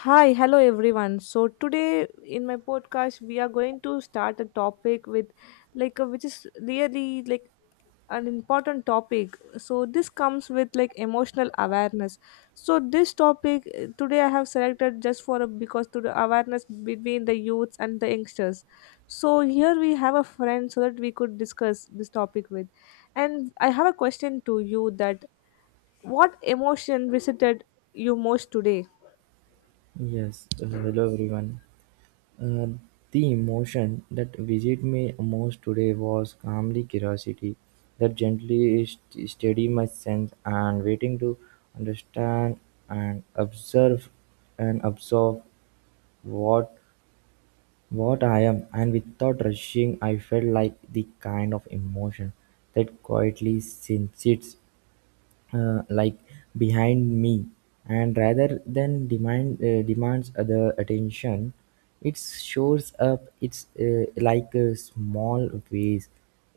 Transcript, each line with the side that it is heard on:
left: Hi, hello everyone. So today in my podcast we are going to start a topic with like which is really like an important topic. So this comes with like emotional awareness. So this topic today I have selected just for because to the awareness between the youths and the youngsters. So here we have a friend so that we could discuss this topic with. And I have a question to you that what emotion visited you most today?
right: Yes, hello everyone. Uh, the emotion that visited me most today was calmly curiosity that gently steady my sense and waiting to understand and observe and absorb what what I am, and without rushing I felt like the kind of emotion that quietly sits, like, behind me, and rather than demand, demands other attention. It shows up, it's, like, a small ways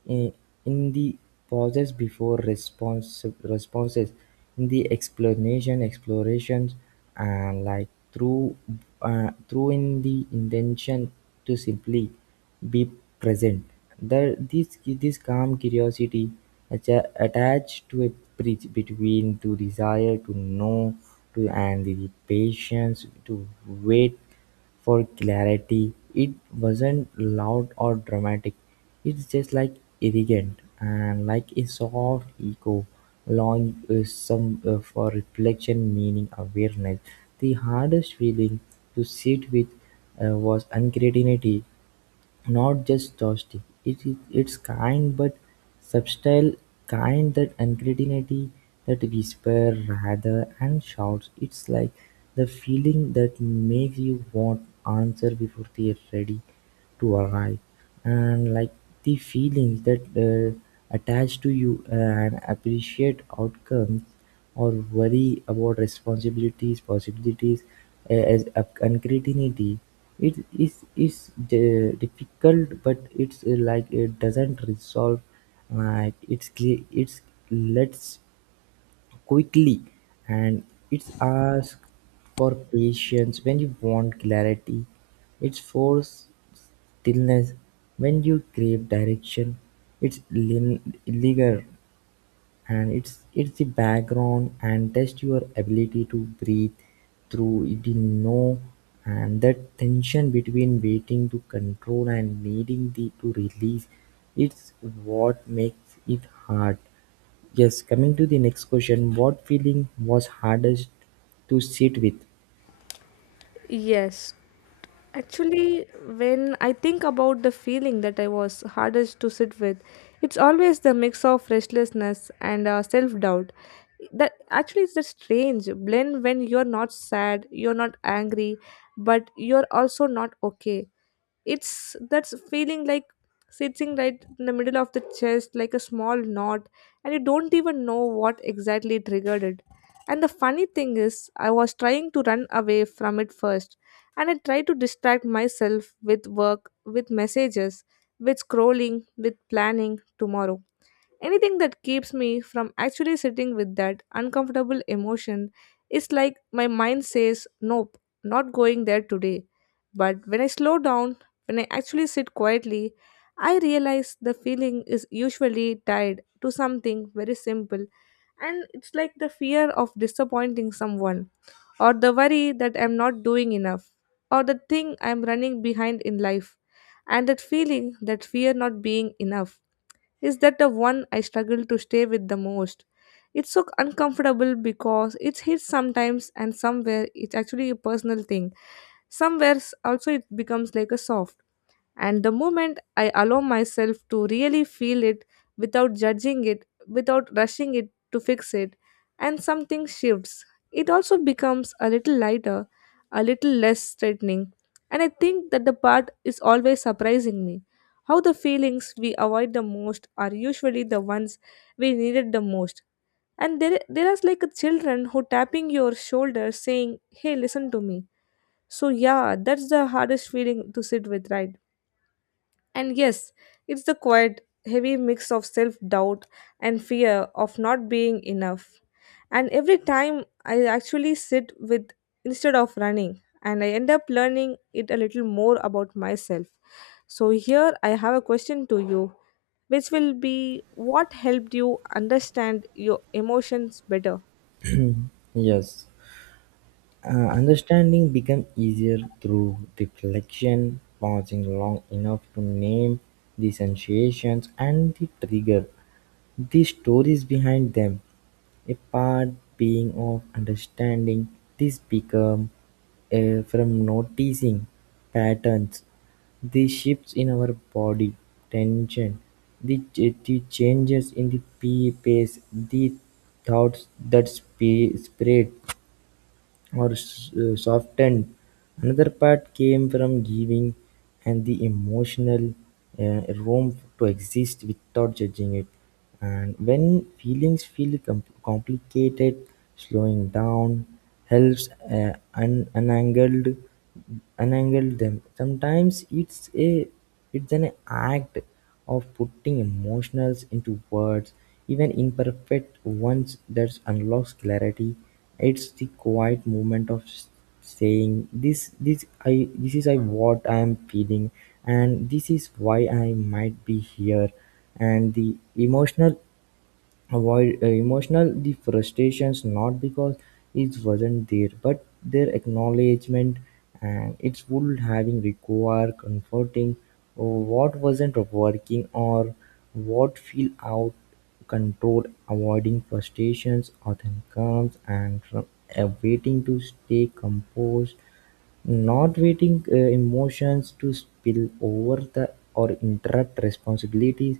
right: in, in the pauses before responses, in the explanation explorations, and like through through in the intention to simply be present. The, this calm curiosity attached to a bridge between the desire to know to and the patience to wait for clarity. It wasn't loud or dramatic. It's just like irrigant and like a soft echo, long, some for reflection, meaning awareness. The hardest feeling to sit with, was uncertainty, not just toasty, it is its kind, but subtle kind that anxiety, that whisper rather and shouts. It's like the feeling that makes you want answer before they're ready to arrive. And like the feelings that attach to you and appreciate outcomes or worry about responsibilities, possibilities, as uncertainty. It is difficult, but it's, like, it doesn't resolve. Like it's let's quickly, and it's ask for patience when you want clarity. It's force stillness when you crave direction. Linger, and it's the background and test your ability to breathe through it in no, and that tension between waiting to control and needing the to release, it's what makes it hard. Yes, coming to the next question, what feeling was hardest to sit with?
left: Yes, actually, when I think about the feeling that I was hardest to sit with, it's always the mix of restlessness and self doubt. That actually is a strange blend when you're not sad, you're not angry, but you're also not okay. It's that's feeling like sitting right in the middle of the chest like a small knot, and you don't even know what exactly triggered it. And the funny thing is I was trying to run away from it first, and I tried to distract myself with work, with messages, with scrolling, with planning tomorrow. Anything that keeps me from actually sitting with that uncomfortable emotion is like my mind says, "Nope, not going there today." But when I slow down, when I actually sit quietly, I realize the feeling is usually tied to something very simple, and it's like the fear of disappointing someone, or the worry that I'm not doing enough, or the thing I'm running behind in life, and that feeling, that fear not being enough is that the one I struggle to stay with the most. It's so uncomfortable because it hits sometimes and somewhere it's actually a personal thing. Somewhere also it becomes like a soft. And the moment I allow myself to really feel it without judging it, without rushing it to fix it, and something shifts, it also becomes a little lighter, a little less threatening. And I think that the part is always surprising me. How the feelings we avoid the most are usually the ones we needed the most. And there is like a children who tapping your shoulder saying, "Hey, listen to me." So, yeah, that's the hardest feeling to sit with, right? And yes, it's the quiet, heavy mix of self doubt and fear of not being enough. And every time I actually sit with instead of running, and I end up learning it a little more about myself. So, here I have a question to you, which will be what helped you understand your emotions better?
right: Yes. Understanding becomes easier through reflection, pausing long enough to name the sensations and the trigger, the stories behind them. A part being of understanding this become, from noticing patterns, the shifts in our body, tension, the changes in the pace, the thoughts that spread or softened. Another part came from giving and the emotional, room to exist without judging it. And when feelings feel complicated, slowing down helps unangle them. Sometimes it's an act of putting emotions into words, even imperfect ones that unlocks clarity. It's the quiet moment of saying, this I this is I what I am feeling, and this is why I might be here. And the emotional, avoid, emotional the frustrations, not because it wasn't there, but their acknowledgement and its would having require comforting what wasn't working or what feel out control. Avoiding frustrations often comes and from awaiting to stay composed, not waiting, emotions to spill over the or interrupt responsibilities.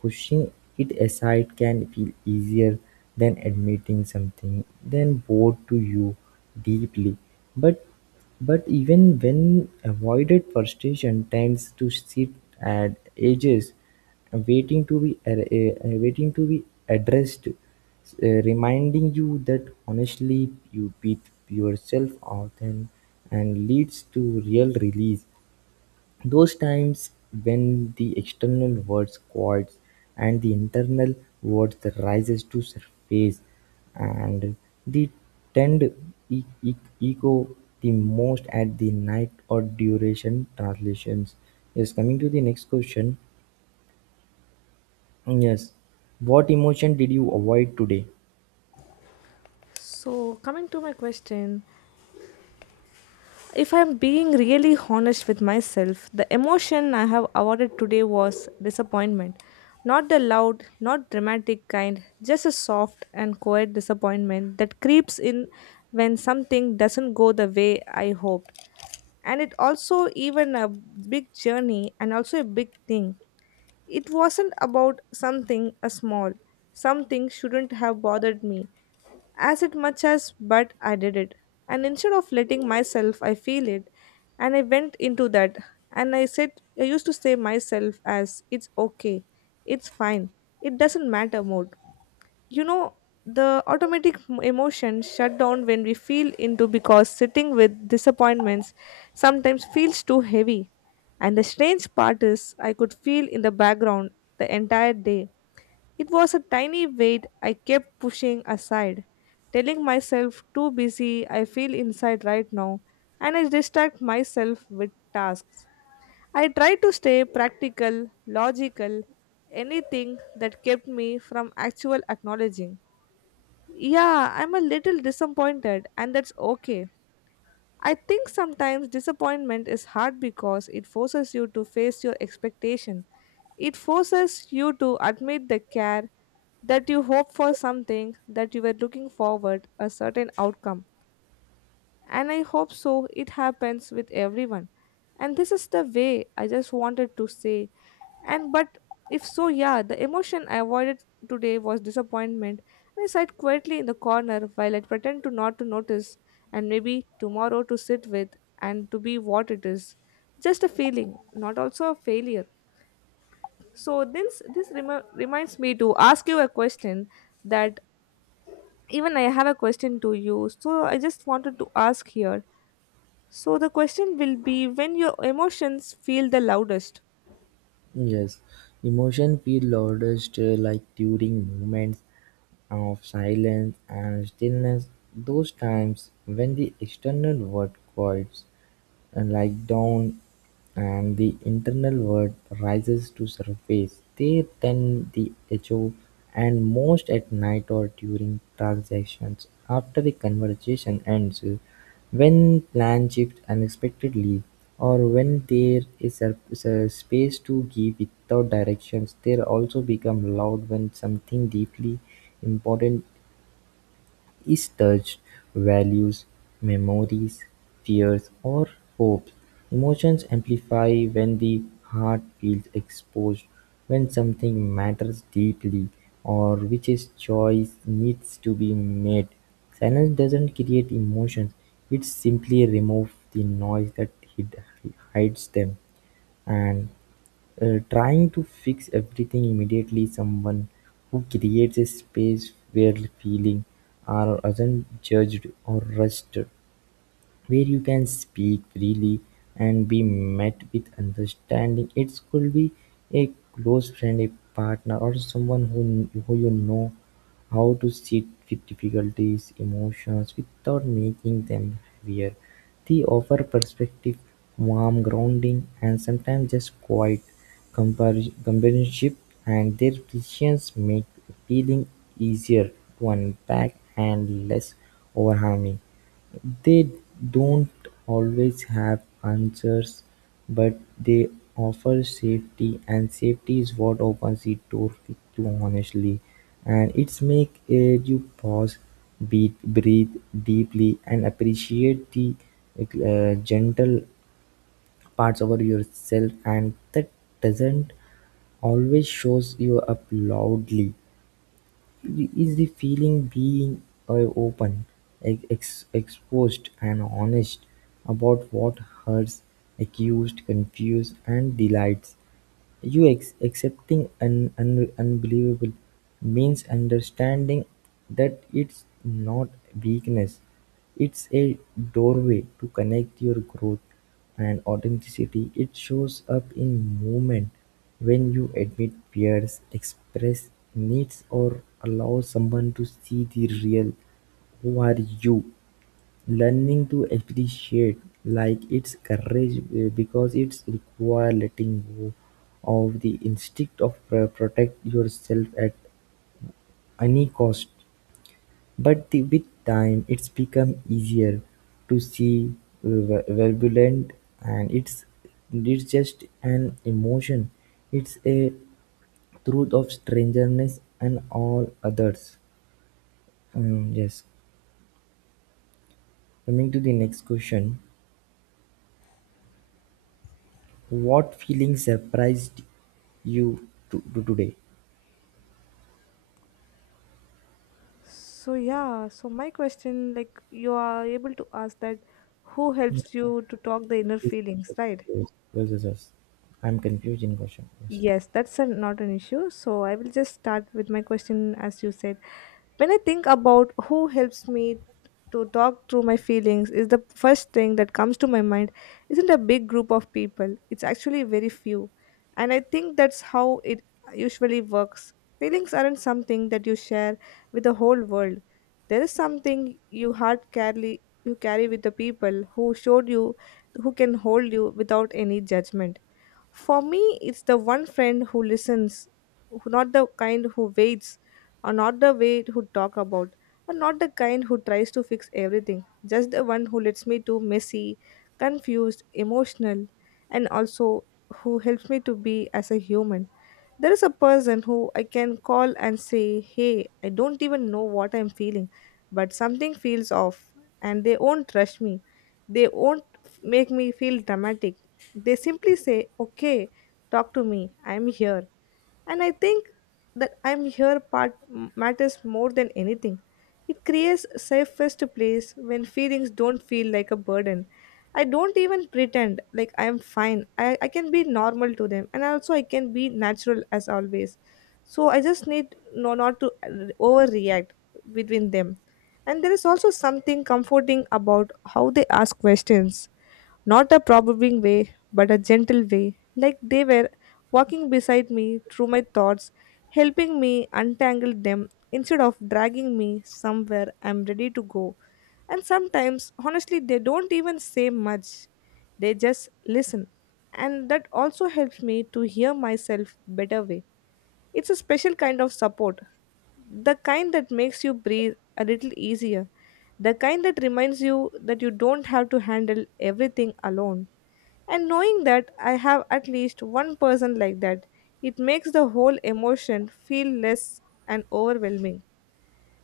right: Pushing it aside can feel easier than admitting something then bored to you deeply. But but even when avoided, frustration tends to sit at edges waiting to be, waiting to be addressed, reminding you that honestly you beat yourself often and leads to real release. Those times when the external words quiets and the internal words rises to surface, and the tend e- e- echo the most at the night or duration translations. Yes, coming to the next question. Yes. What emotion did you avoid today?
left: So, coming to my question, if I'm being really honest with myself, the emotion I have awarded today was disappointment. Not the loud, not dramatic kind, just a soft and quiet disappointment that creeps in when something doesn't go the way I hoped. And it also even a big journey and also a big thing, it wasn't about something a small. Something shouldn't have bothered me as it much as but I did it. And instead of letting myself I feel it, and I went into that, and I said, I used to say myself as it's okay, it's fine, it doesn't matter mode, you know, the automatic emotions shut down when we feel into because sitting with disappointments sometimes feels too heavy. And the strange part is I could feel in the background the entire day, it was a tiny weight I kept pushing aside, telling myself too busy I feel inside right now, and I distract myself with tasks, I try to stay practical logical, anything that kept me from actual acknowledging, yeah, I'm a little disappointed, and that's okay. I think sometimes disappointment is hard because it forces you to face your expectation. It forces you to admit the care that you hope for something, that you were looking forward a certain outcome, and I hope so it happens with everyone. And this is the way I just wanted to say. And but if so, yeah, the emotion I avoided today was disappointment. And I sat quietly in the corner while I pretend to not to notice, and maybe tomorrow to sit with and to be what it is. Just a feeling, not also a failure. So this reminds me to ask you a question that even I have a question to you. So I just wanted to ask here, so the question will be when your emotions feel the loudest.
right: Yes. Emotion feel loudest, like during moments of silence and stillness, those times when the external world quiets. Like-down, and the internal word rises to surface. They then the echo and most at night or during transactions after the conversation ends, when plan shifts unexpectedly, or when there is a space to give without directions. They also become loud when something deeply important is touched: values, memories, fears, or hopes. Emotions amplify when the heart feels exposed, when something matters deeply, or which is choice needs to be made. Silence doesn't create emotions, it simply removes the noise that hid- hides them. And, trying to fix everything immediately, someone who creates a space where feeling are aren't judged or rushed, where you can speak freely and be met with understanding. It could be a close friend, a partner, or someone who you know how to sit with difficulties, emotions without making them heavier. They offer perspective, warm grounding, and sometimes just quiet companionship, and their decisions make feeling easier to unpack and less overwhelming. They don't always have answers, but they offer safety, and safety is what opens the door to honestly. And it's make, eh, you pause, beat, breathe deeply, and appreciate the, eh, gentle parts about yourself, and that doesn't always shows you up loudly, is the feeling being, open, exposed, and honest about what hurts, accused, confused, and delights. You accepting an unbelievable means understanding that it's not weakness, it's a doorway to connect your growth and authenticity. It shows up in movement when you admit fears, express needs, or allow someone to see the real who are you. Learning to appreciate like its courage, because it's require letting go of the instinct of, protect yourself at any cost. But the, with time, it's become easier to see, turbulent, and it's just an emotion. It's a truth of strangeness and all others. Yes. Coming to the next question. What feeling surprised you to today?
left: So yeah, so my question like you are able to ask that, who
right: Yeah,
left: helps you to talk the inner
right: yes,
left: feelings,
right: yes,
left: right?
right: yes, yes, yes. I'm confused in question. Yes.
left: Yes, that's a, not an issue. So I will just start with my question as you said. When I think about who helps me to talk through my feelings is the first thing that comes to my mind isn't a big group of people. It's actually very few. And I think that's how it usually works. Feelings aren't something that you share with the whole world. There is something you heart carry, you carry with the people who showed you, who can hold you without any judgment. For me, it's the one friend who listens, who not the kind who waits, or not the way who talk about, or not the kind who tries to fix everything. Just the one who lets me to messy, confused, emotional, and also who helps me to be as a human. There is a person who I can call and say, "Hey, I don't even know what I'm feeling, but something feels off," and they won't rush me. They won't make me feel dramatic. They simply say, "Okay, talk to me, I'm here," and I think that "I'm here" part matters more than anything. It creates a safest place when feelings don't feel like a burden. I don't even pretend like I'm fine. I can be normal to them, and also I can be natural as always. So I just need no not to overreact between them. And there is also something comforting about how they ask questions, not a probing way, but a gentle way, like they were walking beside me through my thoughts, helping me untangle them instead of dragging me somewhere I'm ready to go. And sometimes, honestly, they don't even say much, they just listen. And that also helps me to hear myself better way. It's a special kind of support, the kind that makes you breathe a little easier, the kind that reminds you that you don't have to handle everything alone. And knowing that I have at least one person like that, it makes the whole emotion feel less and overwhelming.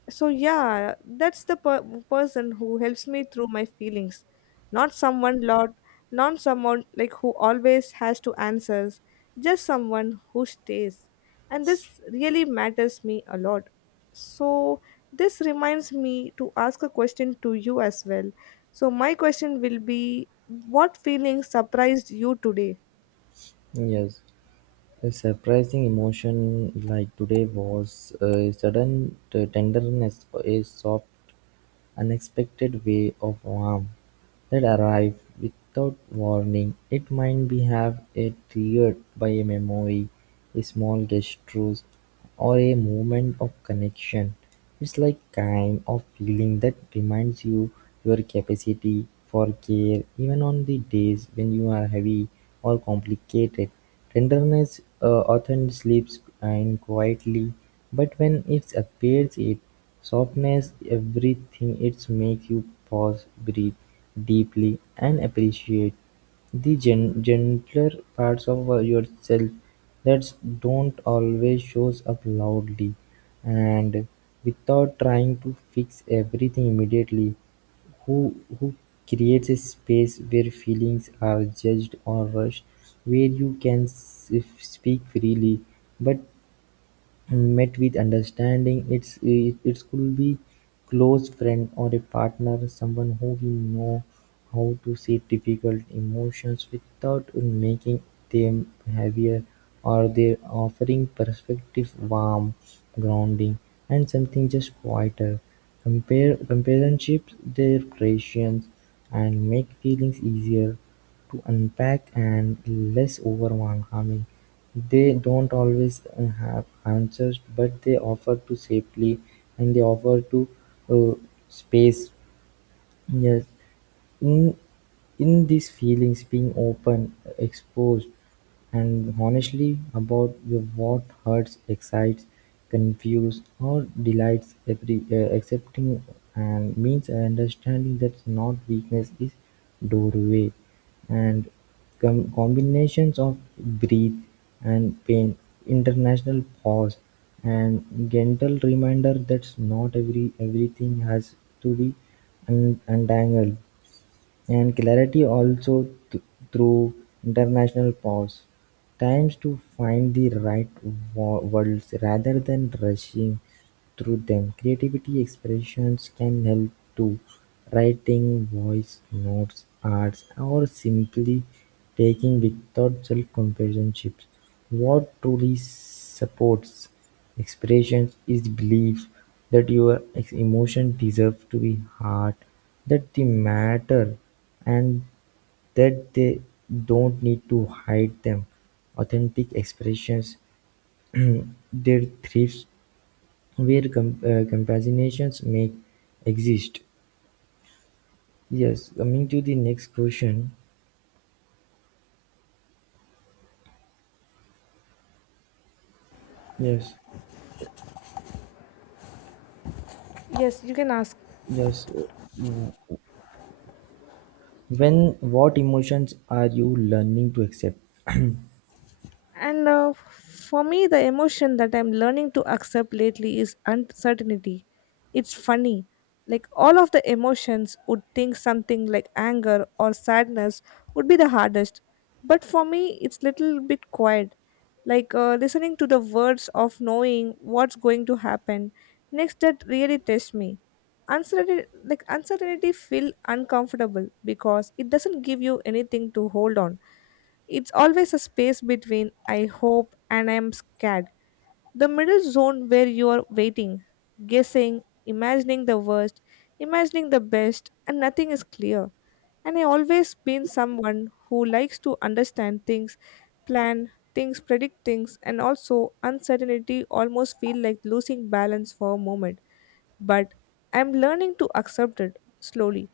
left: So yeah, that's the person who helps me through my feelings, not someone lot, not someone like who always has to answers, just someone who stays. And this really matters me a lot. So this reminds me to ask a question to you as well. So my question will be what feelings surprised you today?
right: Yes, a surprising emotion like today was a sudden tenderness for a soft unexpected wave of warmth that arrive without warning. It might be have a triggered by a memory, a small gesture, or a moment of connection. It's like kind of feeling that reminds you your capacity for care even on the days when you are heavy or complicated. Tenderness, often sleeps in quietly, but when it appears it softness everything. It makes you pause, breathe deeply, and appreciate the gentler parts of, yourself that don't always show up loudly. And without trying to fix everything immediately, who creates a space where feelings are judged or rushed, where you can speak freely, but and met with understanding. It it could be close friend or a partner, someone who we know how to sit difficult emotions without making them heavier, or they offering perspective, warm, grounding, and something just quieter. Compare Comparationships, their creations and make feelings easier to unpack and less overwhelming. They don't always, have answers, but they offer to safely, and they offer to, uh, space. Yes, in in these feelings being open exposed and honestly about your what hurts, excites, confuses, or delights. Every, accepting and means understanding that's not weakness is doorway, and combinations of breathe and pain, international pause, and gentle reminder that's not everything has to be untangled, and clarity also through international pause, times to find the right words rather than rushing through them. Creativity expressions can help to writing voice notes, arts, or simply taking without self-companionship. What truly supports expressions is belief that your emotion deserve to be heard, that they matter, and that they don't need to hide them. Authentic expressions their thrives where compassionations make exist. Yes, coming to the next question. Yes.
left: Yes, you can ask.
right: yes. When what emotions are you learning to accept?
left: And for me, the emotion that I'm learning to accept lately is uncertainty. It's funny. Like all of the emotions would think something like anger or sadness would be the hardest. But for me, it's little bit quiet. Like listening to the words of knowing what's going to happen next that really tests me. Uncertainty, like uncertainty feel uncomfortable because it doesn't give you anything to hold on, it's always a space between I hope and I'm scared. The middle zone where you are waiting, guessing, imagining the worst, imagining the best, and nothing is clear. And I always been someone who likes to understand things, plan things, predict things, and also uncertainty almost feel like losing balance for a moment. But I'm learning to accept it slowly,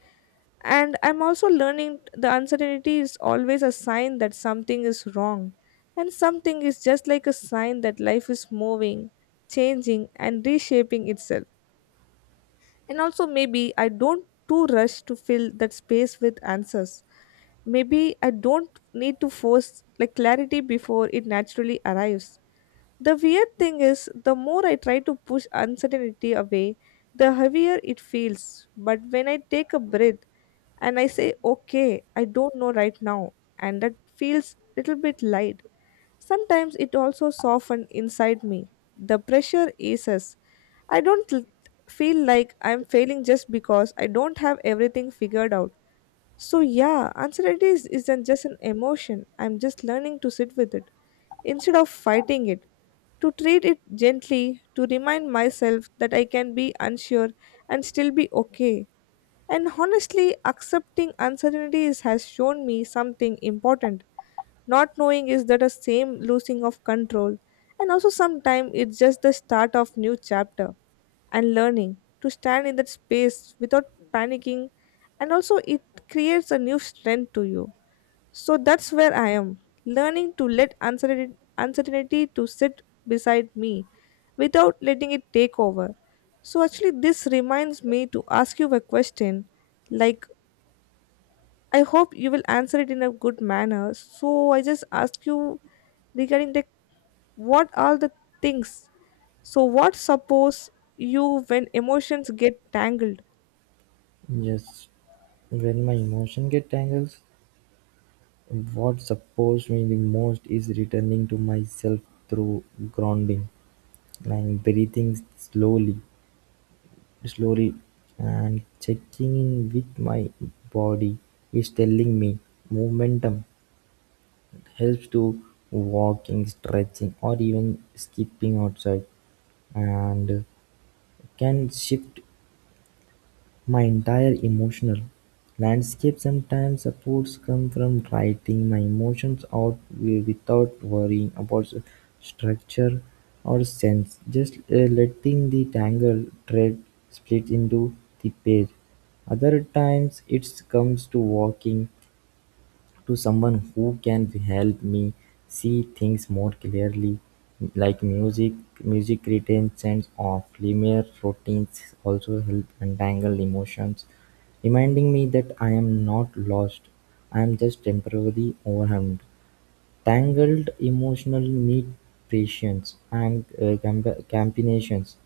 left: and I'm also learning the uncertainty is always a sign that something is wrong. And something is just like a sign that life is moving, changing, and reshaping itself. And also, maybe I don't too rush to fill that space with answers. Maybe I don't need to force like clarity before it naturally arrives. The weird thing is, the more I try to push uncertainty away, the heavier it feels. But when I take a breath, and I say, okay, I don't know right now, and that feels little bit light. Sometimes it also softens inside me. The pressure eases. I don't feel like I'm failing just because I don't have everything figured out. So, yeah, uncertainty isn't just an emotion. I'm just learning to sit with it instead of fighting it, to treat it gently, to remind myself that I can be unsure and still be okay. And honestly, accepting uncertainty has shown me something important. Not knowing is that a same losing of control, and also sometimes it's just the start of new chapter and learning to stand in that space without panicking, and also it creates a new strength to you. So that's where I am learning to let uncertainty to sit beside me without letting it take over. So actually, this reminds me to ask you a question, like I hope you will answer it in a good manner. So I just ask you regarding the what are the things. So what suppose you when emotions get tangled?
right: Yes, when my emotion get tangles, what supports me the most is returning to myself through grounding and breathing slowly, and checking in with my body is telling me momentum. It helps to walking, stretching, or even skipping outside, and can shift my entire emotional landscape. Sometimes supports come from writing my emotions out without worrying about structure or sense, just, letting the tangled thread split into the page. Other times it comes to walking to someone who can help me see things more clearly, like music. Music retentions of linear routines also help untangle emotions, reminding me that I am not lost, I am just temporarily overwhelmed. Tangled emotions need patience and, combinations,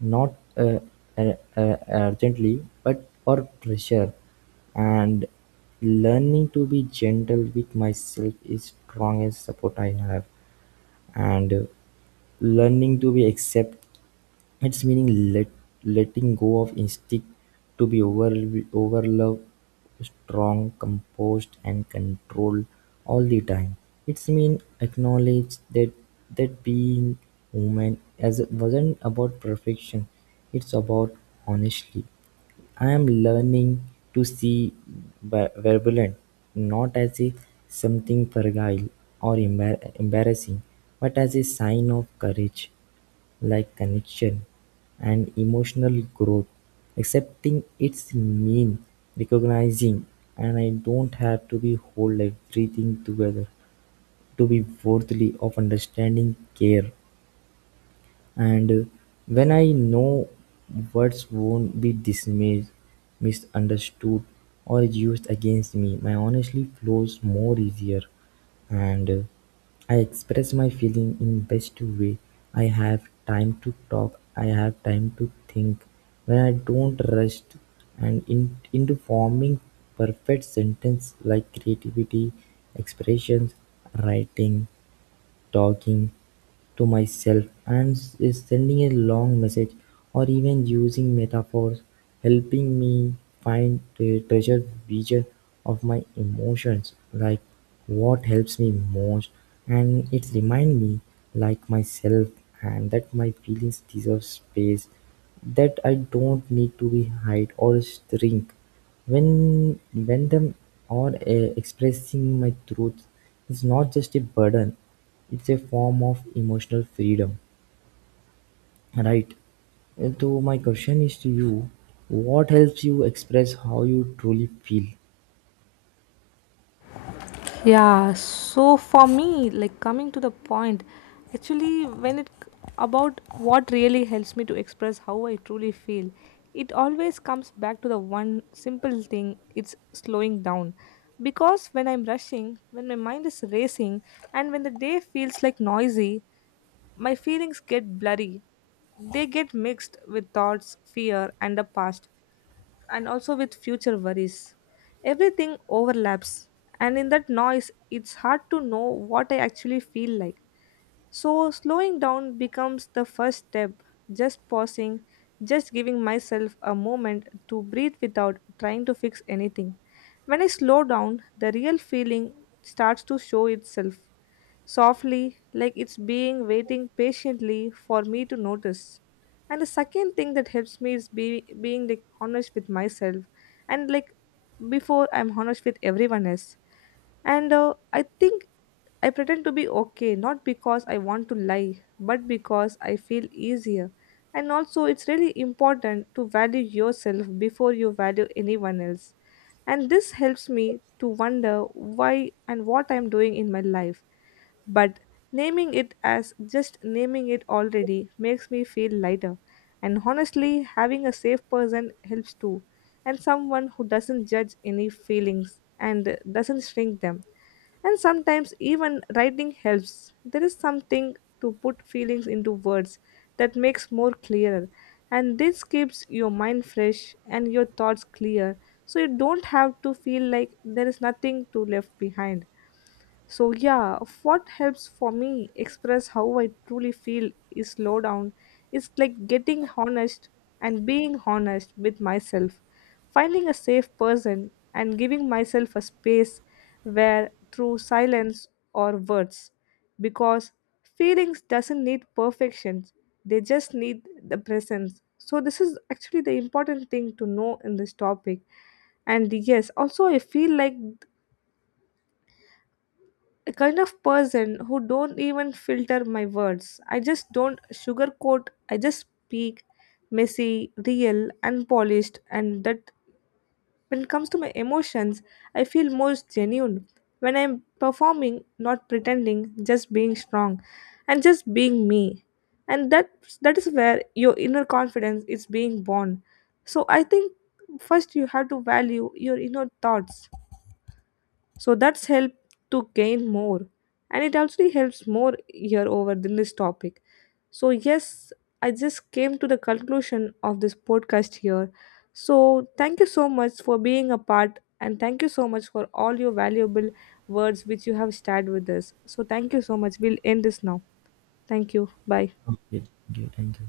right: not, urgently, but or pressure, and learning to be gentle with myself is strongest support I have. And, learning to be accept its meaning letting go of instinct to be over, overlove, strong, composed and controlled all the time. Its mean acknowledge that being human as it wasn't about perfection, it's about honestly. I am learning to see, Verbulent, not as a something fragile or embarrassing, but as a sign of courage, like connection and emotional growth. Accepting its mean recognizing and I don't have to be whole everything together to be worthy of understanding care. And, when I know words won't be dismissed, misunderstood, or used against me, my honestly flows more easier. And, I express my feeling in best way. I have time to talk. I have time to think. When I don't rush and into forming perfect sentence, like creativity, expressions, writing, talking to myself and is sending a long message, or even using metaphors, helping me find the treasure vision of my emotions, like what helps me most. And it reminds me, like myself, and that my feelings deserve space, that I don't need to be hide or shrink. When them are expressing my truth, is not just a burden, it's a form of emotional freedom. Right. And so my question is to you, what helps you express how you truly feel?
left: Yeah, so for me, like coming to the point, actually, when it about what really helps me to express how I truly feel, it always comes back to the one simple thing it's slowing down. Because when I'm rushing, when my mind is racing, and when the day feels like noisy, my feelings get blurry. They get mixed with thoughts, fear, and the past, and also with future worries. Everything overlaps, and in that noise, it's hard to know what I actually feel like. So, slowing down becomes the first step, just pausing, just giving myself a moment to breathe without trying to fix anything. When I slow down, the real feeling starts to show itself softly, like it's being waiting patiently for me to notice. And the second thing that helps me is being like honest with myself and before I'm honest with everyone else. And I think I pretend to be okay, not because I want to lie, but because I feel easier. And also, it's really important to value yourself before you value anyone else. And this helps me to wonder why and what I'm doing in my life. But naming it as just naming it already makes me feel lighter. And honestly, having a safe person helps too. And someone who doesn't judge any feelings and doesn't shrink them, and sometimes even writing helps. There is something to put feelings into words that makes more clearer, and this keeps your mind fresh and your thoughts clear so you don't have to feel like there is nothing to left behind. So, yeah, what helps for me express how I truly feel is slow down. It's like getting honest and being honest with myself, finding a safe person, and giving myself a space where through silence or words. Because feelings doesn't need perfection, they just need the presence. So, this is actually the important thing to know in this topic, and yes, also I feel like a kind of person who don't even filter my words. I just don't sugarcoat, I just speak messy, real, unpolished, and that when it comes to my emotions, I feel most genuine when I'm performing, not pretending, just being strong and just being me, and that is where your inner confidence is being born. So I think first you have to value your inner thoughts, so that's help to gain more, and it actually helps more here over than this topic. So yes, I just came to the conclusion of this podcast here. So thank you so much for being a part, and thank you so much for all your valuable words which you have shared with us. So thank you so much, we'll end this now. Thank you, bye.
right: Okay, okay, thank you.